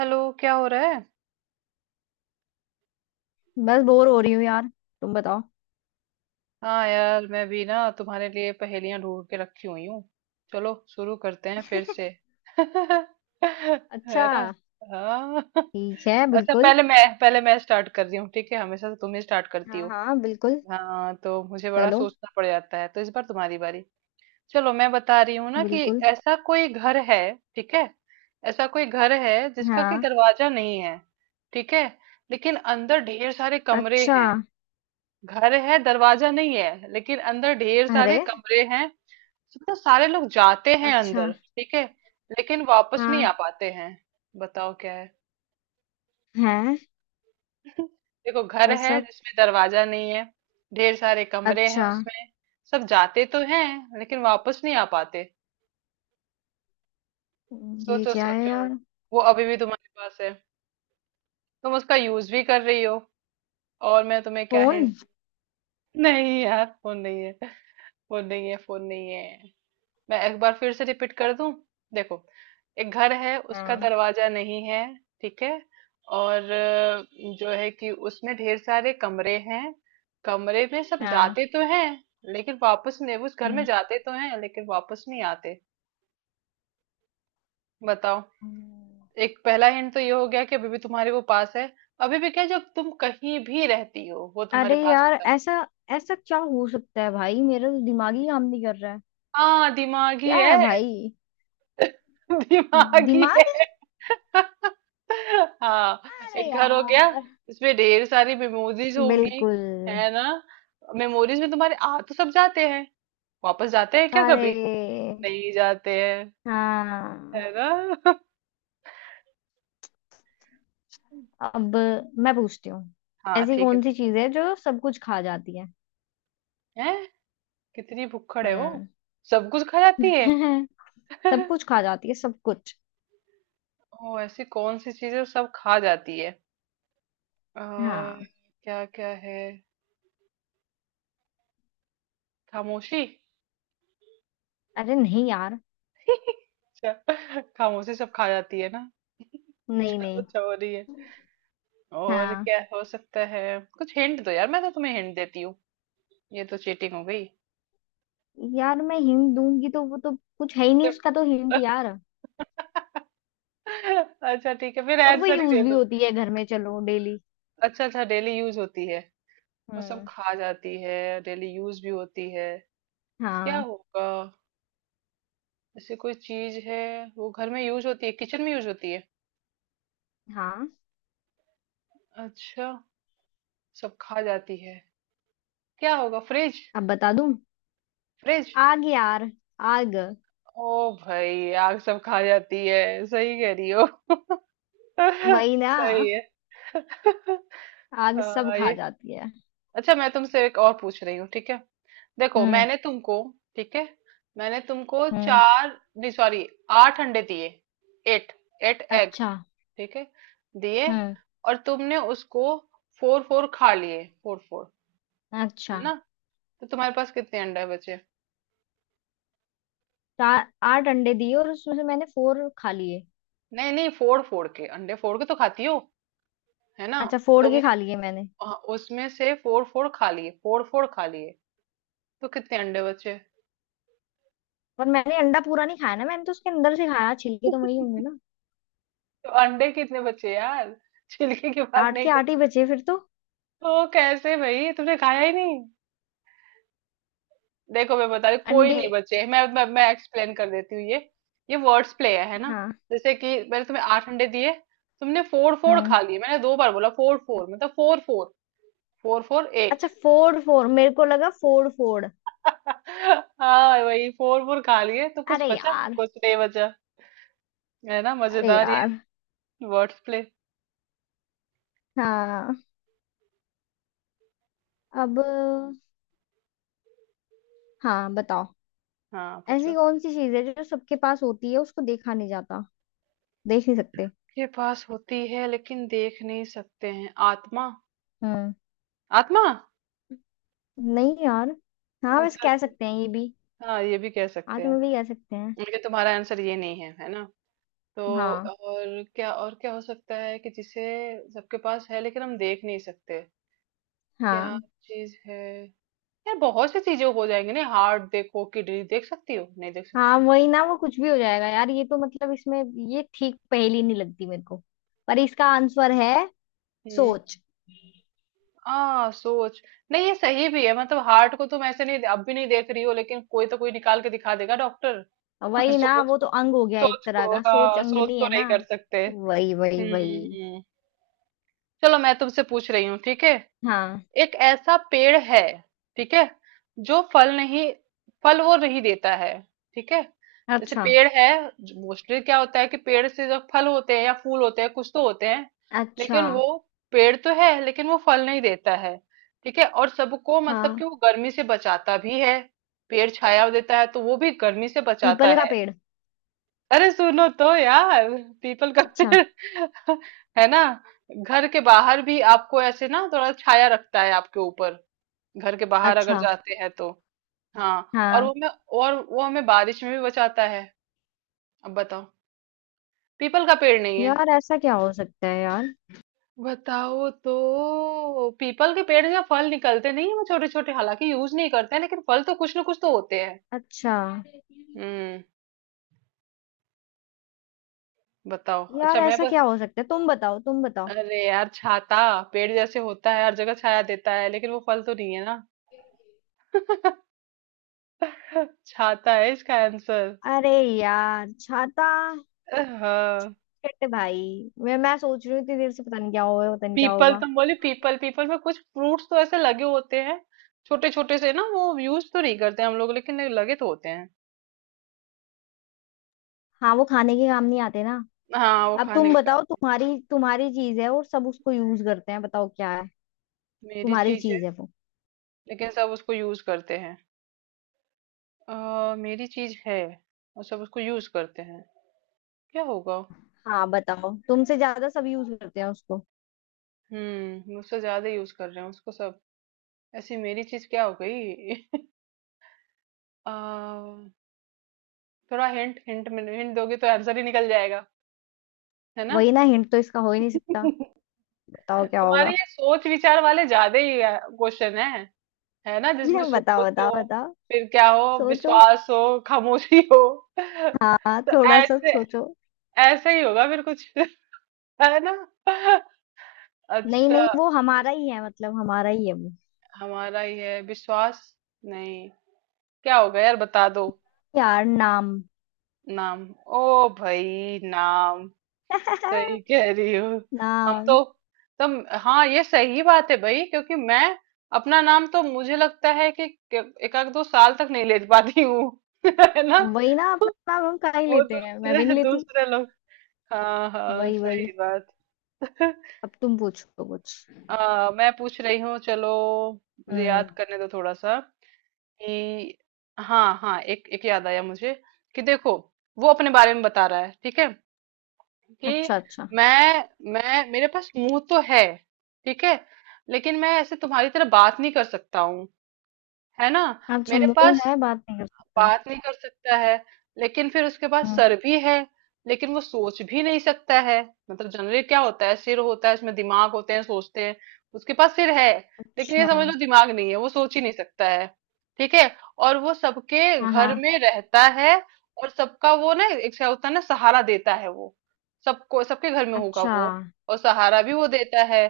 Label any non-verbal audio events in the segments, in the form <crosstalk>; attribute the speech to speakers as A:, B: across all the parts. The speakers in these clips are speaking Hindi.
A: हेलो, क्या हो रहा है?
B: बस बोर हो रही हूँ यार। तुम बताओ।
A: हाँ यार, मैं भी ना तुम्हारे लिए पहेलियां ढूंढ के रखी हुई हूँ। चलो शुरू करते हैं फिर से। <laughs> है
B: अच्छा।
A: ना। हाँ। <laughs>
B: ठीक है,
A: अच्छा,
B: बिल्कुल।
A: पहले मैं स्टार्ट कर रही हूँ, ठीक है। हमेशा से तुम ही स्टार्ट करती
B: हाँ
A: हो।
B: हाँ, बिल्कुल।
A: हाँ तो मुझे बड़ा
B: चलो।
A: सोचना पड़ जाता है, तो इस बार तुम्हारी बारी। चलो मैं बता रही हूँ ना कि
B: बिल्कुल।
A: ऐसा कोई घर है, ठीक है, ऐसा कोई घर है जिसका कि
B: हाँ।
A: दरवाजा नहीं है, ठीक है, लेकिन अंदर ढेर सारे कमरे
B: अच्छा।
A: हैं। घर है, दरवाजा नहीं है, लेकिन अंदर ढेर
B: अरे।
A: सारे कमरे हैं। तो सारे लोग जाते हैं
B: अच्छा।
A: अंदर, ठीक है, लेकिन वापस नहीं
B: हाँ।
A: आ पाते हैं। बताओ क्या है।
B: है।
A: <laughs> देखो, घर है
B: ऐसा।
A: जिसमें दरवाजा नहीं है, ढेर सारे कमरे हैं
B: अच्छा।
A: उसमें, सब जाते तो हैं लेकिन वापस नहीं आ पाते।
B: ये
A: सोचो
B: क्या है
A: सोचो।
B: यार?
A: वो अभी भी तुम्हारे पास है, तुम उसका यूज भी कर रही हो। और मैं तुम्हें क्या
B: फोन।
A: हिंट। <laughs> नहीं यार, फोन नहीं है, फोन नहीं है, फोन नहीं है। मैं एक बार फिर से रिपीट कर दूं। देखो, एक घर है, उसका
B: हाँ।
A: दरवाजा नहीं है, ठीक है। और जो है कि उसमें ढेर सारे कमरे हैं। कमरे में सब
B: हाँ।
A: जाते तो हैं, लेकिन वापस नहीं, उस घर में
B: हम्म।
A: जाते तो हैं लेकिन वापस नहीं आते। बताओ।
B: हम्म,
A: एक पहला हिंट तो ये हो गया कि अभी भी तुम्हारे वो पास है। अभी भी क्या, जब तुम कहीं भी रहती हो वो तुम्हारे
B: अरे
A: पास
B: यार,
A: होता है।
B: ऐसा ऐसा क्या हो सकता है भाई, मेरा तो दिमाग ही काम नहीं कर रहा है।
A: हाँ, दिमागी
B: क्या है
A: है।
B: भाई?
A: <laughs> दिमागी
B: दिमाग।
A: है। <laughs> हाँ।
B: अरे
A: एक घर हो गया,
B: यार।
A: इसमें ढेर सारी मेमोरीज होगी,
B: बिल्कुल।
A: है ना। मेमोरीज में तुम्हारे आ तो सब जाते हैं, वापस जाते हैं क्या कभी?
B: अरे।
A: नहीं जाते हैं,
B: हाँ।
A: है ना। <laughs>
B: अब मैं पूछती हूँ।
A: हाँ
B: ऐसी
A: ठीक है,
B: कौन सी
A: पूछो।
B: चीज है जो सब कुछ खा जाती है?
A: हैं? कितनी भुक्खड़ है वो,
B: हम्म।
A: सब कुछ खा जाती है।
B: <laughs> सब
A: <laughs>
B: कुछ खा जाती है, सब कुछ।
A: ओ, ऐसी कौन सी चीजें सब खा जाती है। आ,
B: हाँ।
A: क्या क्या है। खामोशी।
B: अरे नहीं यार।
A: अच्छा। <laughs> खामोशी सब खा जाती है ना।
B: नहीं
A: चलो
B: नहीं।
A: अच्छा हो रही है। और
B: हाँ
A: क्या हो सकता है। कुछ हिंट दो यार, मैं तो तुम्हें हिंट देती हूँ, ये तो चीटिंग हो गई।
B: यार, मैं हिंट दूंगी तो वो तो कुछ है ही नहीं, उसका
A: <laughs>
B: तो हिंट यार।
A: अच्छा ठीक है, फिर
B: और वो
A: आंसर ही
B: यूज
A: दे
B: भी
A: दो।
B: होती है घर में, चलो डेली।
A: अच्छा अच्छा, डेली यूज होती है, वो सब
B: हम्म।
A: खा जाती है, डेली यूज भी होती है, क्या
B: हाँ।
A: होगा? जैसे कोई चीज है, वो घर में यूज होती है, किचन में यूज होती है,
B: हाँ।
A: अच्छा, सब खा जाती है, क्या होगा? फ्रिज?
B: अब बता दूं।
A: फ्रिज?
B: आग यार। आग।
A: ओ भाई, आग सब खा जाती है, सही कह रही हो। <laughs>
B: वही ना।
A: सही है। <laughs> हाँ,
B: आग सब खा
A: ये।
B: जाती है।
A: अच्छा, मैं तुमसे एक और पूछ रही हूँ, ठीक है। देखो,
B: हम्म।
A: मैंने तुमको, ठीक है, मैंने तुमको
B: हम्म।
A: चार, नहीं सॉरी, आठ अंडे दिए। एट, एट एग,
B: अच्छा।
A: ठीक है, दिए।
B: हम्म।
A: और तुमने उसको फोर फोर खा लिए, फोर फोर, है
B: अच्छा।
A: ना। तो तुम्हारे पास कितने अंडे बचे?
B: चार। आठ अंडे दिए और उसमें से मैंने फोर खा लिए।
A: नहीं नहीं, फोड़ फोड़ के, अंडे फोड़ के तो खाती हो, है ना।
B: अच्छा, फोड़
A: तुमने,
B: के खा लिए मैंने?
A: हाँ, उसमें से फोर फोर खा लिए, फोर फोर खा लिए, तो कितने अंडे बचे?
B: पर मैंने अंडा पूरा नहीं खाया ना, मैंने तो उसके अंदर से खाया, छिलके तो वही होंगे ना।
A: तो अंडे कितने बचे यार, छिलके की बात
B: आठ
A: नहीं
B: के
A: कर।
B: आठ ही बचे फिर तो।
A: ओ कैसे भाई, तुमने खाया ही नहीं। देखो मैं बता रही हूँ, कोई
B: अंडे।
A: नहीं बचे। मैं एक्सप्लेन कर देती हूँ ये। ये वर्ड्स प्ले है ना।
B: हाँ।
A: जैसे कि मैंने तुम्हें आठ अंडे दिए, तुमने फोर फोर
B: हम्म।
A: खा लिए, मैंने दो बार बोला फोर फोर, मतलब four four, four four eight.
B: अच्छा फोड़ फोड़, मेरे को लगा फोड़ फोड़।
A: <laughs> हाँ भाई, फोर फोर खा लिए तो कुछ
B: अरे
A: बचा,
B: यार।
A: कुछ नहीं बचा, है ना।
B: अरे
A: मजेदार ये
B: यार।
A: Words play.
B: हाँ। अब। हाँ बताओ।
A: हाँ
B: ऐसी
A: पूछो।
B: कौन सी चीज है जो सबके पास होती है, उसको देखा नहीं जाता? देख नहीं सकते।
A: के पास होती है लेकिन देख नहीं सकते हैं, आत्मा,
B: हम्म।
A: आत्मा।
B: नहीं यार। हाँ वैसे
A: अच्छा
B: कह
A: अच्छा,
B: सकते हैं ये भी।
A: हाँ ये भी कह
B: हाँ
A: सकते हैं,
B: तुम्हें भी कह सकते हैं।
A: लेकिन तुम्हारा आंसर ये नहीं है, है ना। तो
B: हाँ।
A: और क्या, और क्या हो सकता है कि जिसे सबके पास है लेकिन हम देख नहीं सकते, क्या
B: हाँ।
A: चीज है। यार बहुत सी चीजें हो जाएंगी ना, हार्ट देखो, किडनी, देख सकती हो? नहीं देख
B: हाँ
A: सकते।
B: वही ना, वो कुछ भी हो जाएगा यार, ये तो मतलब इसमें। ये ठीक पहेली नहीं लगती मेरे को। पर इसका आंसर है
A: हम्म।
B: सोच।
A: आ सोच। नहीं ये सही भी है, मतलब हार्ट को तुम ऐसे नहीं, अब भी नहीं देख रही हो, लेकिन कोई तो, कोई निकाल के दिखा देगा डॉक्टर। <laughs>
B: वही ना,
A: सोच
B: वो तो
A: को,
B: अंग हो गया एक
A: सोच
B: तरह
A: को,
B: का, सोच
A: हाँ, सोच
B: अंगनी
A: को
B: है
A: नहीं
B: ना।
A: कर सकते।
B: वही वही
A: हम्म।
B: वही।
A: हम्म। चलो मैं तुमसे पूछ रही हूँ, ठीक है।
B: हाँ।
A: एक ऐसा पेड़ है, ठीक है, जो फल नहीं, फल वो नहीं देता है, ठीक है। जैसे
B: अच्छा
A: पेड़ है, मोस्टली क्या होता है कि पेड़ से जो फल होते हैं या फूल होते हैं, कुछ तो होते हैं,
B: अच्छा।
A: लेकिन वो पेड़ तो है, लेकिन वो फल नहीं देता है, ठीक है। और सबको मतलब
B: हाँ।
A: कि वो गर्मी से बचाता भी है, पेड़ छाया देता है, तो वो भी गर्मी से बचाता
B: पीपल का
A: है।
B: पेड़।
A: अरे सुनो तो यार, पीपल का
B: अच्छा।
A: पेड़। <laughs> है ना, घर के बाहर भी आपको ऐसे ना थोड़ा छाया रखता है आपके ऊपर, घर के बाहर अगर
B: अच्छा।
A: जाते हैं तो। हाँ और
B: हाँ
A: वो मैं, और वो हमें बारिश में भी बचाता है। अब बताओ। पीपल का पेड़ नहीं है।
B: यार, ऐसा क्या हो सकता है यार?
A: बताओ तो, पीपल के पेड़ से फल निकलते नहीं है छोटे छोटे, हालांकि यूज नहीं करते हैं लेकिन फल तो कुछ ना कुछ तो होते हैं।
B: अच्छा।
A: हम्म। बताओ।
B: यार
A: अच्छा मैं
B: ऐसा
A: बस,
B: क्या हो सकता है, तुम बताओ तुम बताओ।
A: अरे यार, छाता। पेड़ जैसे होता है हर जगह, छाया देता है, लेकिन वो फल तो नहीं है ना। <laughs> छाता है इसका आंसर।
B: अरे यार, छाता।
A: हाँ।
B: शिट भाई। मैं सोच रही हूँ इतनी देर से, पता नहीं क्या होगा, पता नहीं क्या
A: पीपल,
B: होगा।
A: तुम बोले पीपल, पीपल में कुछ फ्रूट्स तो ऐसे लगे होते हैं, छोटे छोटे से ना, वो यूज तो नहीं करते हम लोग, लेकिन लगे तो होते हैं।
B: हाँ वो खाने के काम नहीं आते ना।
A: हाँ वो
B: अब
A: खाने
B: तुम
A: के काम।
B: बताओ, तुम्हारी तुम्हारी चीज है और सब उसको यूज करते हैं, बताओ क्या है?
A: मेरी
B: तुम्हारी
A: चीज है,
B: चीज है वो।
A: लेकिन सब उसको यूज करते हैं। मेरी चीज है और सब उसको यूज करते हैं, क्या होगा?
B: हाँ बताओ, तुमसे ज्यादा सब यूज करते हैं उसको।
A: हम्म, मुझसे ज्यादा यूज कर रहे हैं उसको सब। ऐसी मेरी चीज क्या हो गई। <laughs> अ, थोड़ा हिंट, हिंट में हिंट दोगे तो आंसर ही निकल जाएगा, है ना।
B: वही ना, हिंट तो इसका हो ही नहीं सकता।
A: <laughs>
B: बताओ क्या
A: तुम्हारे
B: होगा?
A: ये सोच विचार वाले ज्यादा ही क्वेश्चन है ना, जिसमें
B: <laughs> बताओ
A: सोच हो,
B: बताओ बताओ।
A: फिर क्या हो,
B: सोचो।
A: विश्वास हो, खामोशी हो। <laughs>
B: हाँ
A: तो
B: थोड़ा सा
A: ऐसे,
B: सोचो।
A: ऐसे ही होगा फिर कुछ। <laughs> है ना।
B: नहीं
A: अच्छा,
B: नहीं, वो हमारा ही है, मतलब हमारा ही है वो।
A: हमारा ये विश्वास? नहीं। क्या होगा यार, बता दो।
B: यार नाम।
A: नाम? ओ भाई, नाम, सही
B: <laughs>
A: कह रही हो। हम
B: नाम।
A: तो, तुम, हाँ ये सही बात है भाई, क्योंकि मैं अपना नाम तो मुझे लगता है कि एक आध दो साल तक नहीं ले पाती हूँ। <laughs> है ना,
B: वही ना, अपना नाम हम कहा ही
A: वो
B: लेते हैं, मैं भी
A: दूसरे
B: नहीं लेती।
A: दूसरे लोग। हाँ हाँ,
B: वही वही।
A: सही बात। <laughs>
B: अब तुम पूछो कुछ।
A: मैं पूछ रही हूँ, चलो, मुझे
B: हम्म।
A: याद करने दो थोड़ा सा कि, हाँ हाँ, एक एक याद आया मुझे, कि देखो, वो अपने बारे में बता रहा है, ठीक है, कि
B: अच्छा अच्छा।
A: मैं मैं, मेरे पास मुंह तो है, ठीक है, लेकिन मैं ऐसे तुम्हारी तरह बात नहीं कर सकता हूँ, है ना।
B: अच्छा
A: मेरे
B: मुंह
A: पास,
B: है बात नहीं कर सकता।
A: बात नहीं कर सकता है। लेकिन फिर उसके बाद
B: हाँ।
A: सर भी है, लेकिन वो सोच भी नहीं सकता है। मतलब जनरली क्या होता है, सिर होता है, इसमें दिमाग होते हैं, सोचते हैं। उसके पास सिर है, लेकिन ये
B: अच्छा।
A: समझ लो दिमाग नहीं है, वो सोच ही नहीं सकता है, ठीक है। और वो सबके
B: हाँ हाँ।
A: घर में रहता है। और सबका वो ना एक क्या होता है ना, सहारा देता है वो, सबको, सबके घर में होगा
B: अच्छा।
A: वो, और सहारा भी वो देता है।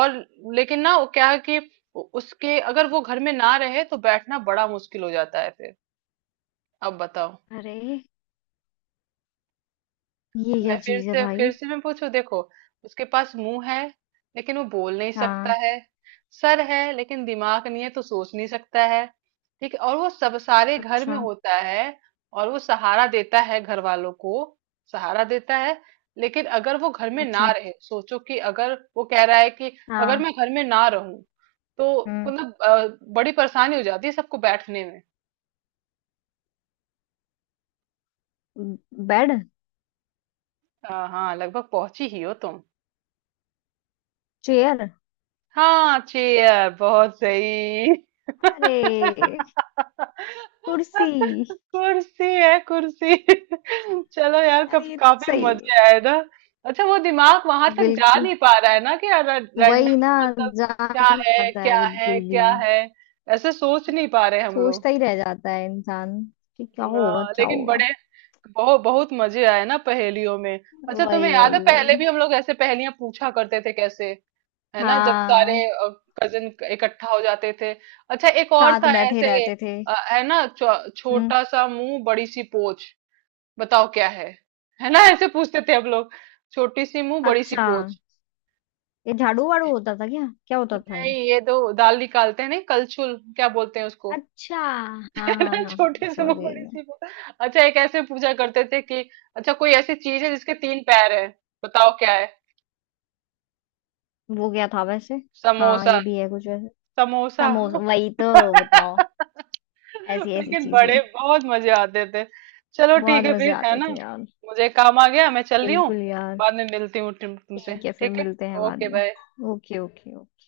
A: और, लेकिन ना वो क्या है कि उसके, अगर वो घर में ना रहे तो बैठना बड़ा मुश्किल हो जाता है फिर। अब बताओ।
B: अरे ये
A: मैं
B: क्या चीज है
A: फिर
B: भाई?
A: से मैं पूछू, देखो, उसके पास मुंह है लेकिन वो बोल नहीं सकता
B: हाँ।
A: है, सर है लेकिन दिमाग नहीं है तो सोच नहीं सकता है, ठीक है, और वो सब सारे घर में
B: अच्छा
A: होता है, और वो सहारा देता है घर वालों को, सहारा देता है। लेकिन अगर वो घर में ना
B: अच्छा।
A: रहे, सोचो कि अगर वो कह रहा है कि अगर
B: हाँ।
A: मैं घर में ना रहूं तो
B: हम्म।
A: मतलब बड़ी परेशानी हो जाती है सबको बैठने में।
B: बेड।
A: हाँ, लगभग पहुंची ही हो तुम।
B: चेयर।
A: हाँ चेयर, बहुत सही।
B: अरे
A: <laughs>
B: कुर्सी।
A: कुर्सी है, कुर्सी। <laughs> चलो यार,
B: अरे
A: कब
B: ये तो
A: काफी
B: सही है।
A: मजे आए ना। अच्छा वो दिमाग वहां तक जा
B: बिल्कुल।
A: नहीं पा रहा है ना कि
B: वही ना।
A: रैंडमली, मतलब। क्या
B: जान
A: है,
B: जाता है
A: क्या है,
B: बिल्कुल भी।
A: क्या है, ऐसे सोच नहीं पा रहे हम लोग।
B: सोचता ही रह जाता है इंसान, कि क्या होगा
A: हाँ,
B: क्या
A: लेकिन
B: होगा।
A: बड़े, बहुत बहुत मजे आए ना पहेलियों में। अच्छा
B: वही
A: तुम्हें याद है
B: वही
A: पहले
B: वही।
A: भी हम लोग ऐसे पहेलियां पूछा करते थे, कैसे, है ना, जब सारे
B: हाँ।
A: कजिन इकट्ठा हो जाते थे। अच्छा एक और
B: साथ
A: था
B: बैठे
A: ऐसे,
B: रहते थे।
A: है ना,
B: हम्म।
A: छोटा सा मुंह, बड़ी सी पोच, बताओ क्या है। है ना ऐसे पूछते थे हम लोग, छोटी सी मुंह, बड़ी सी
B: अच्छा,
A: पोच।
B: ये झाड़ू वाड़ू होता था, क्या क्या होता था
A: नहीं,
B: ये?
A: ये दो दाल निकालते हैं, नहीं, कलछुल क्या बोलते हैं उसको।
B: अच्छा हाँ
A: <laughs>
B: हाँ।
A: है
B: हाँ
A: ना,
B: हाँ,
A: छोटी सी
B: समझ
A: मुंह,
B: गई
A: बड़ी
B: मैं।
A: सी पोच। अच्छा, एक ऐसे पूछा करते थे कि, अच्छा कोई ऐसी चीज है जिसके 3 पैर है, बताओ क्या है।
B: वो क्या था वैसे? हाँ
A: समोसा।
B: ये भी है कुछ वैसे।
A: समोसा।
B: समोसा। वही तो। बताओ। ऐसी
A: <laughs>
B: ऐसी
A: लेकिन
B: चीजें।
A: बड़े बहुत मजे आते थे। चलो ठीक
B: बहुत
A: है
B: मजे
A: फिर, है
B: आते
A: ना,
B: थे यार।
A: मुझे काम आ गया, मैं चल रही हूँ।
B: बिल्कुल यार।
A: बाद में मिलती हूँ तुमसे,
B: ठीक है फिर
A: ठीक है।
B: मिलते हैं बाद
A: ओके बाय।
B: में। Okay okay. ओके।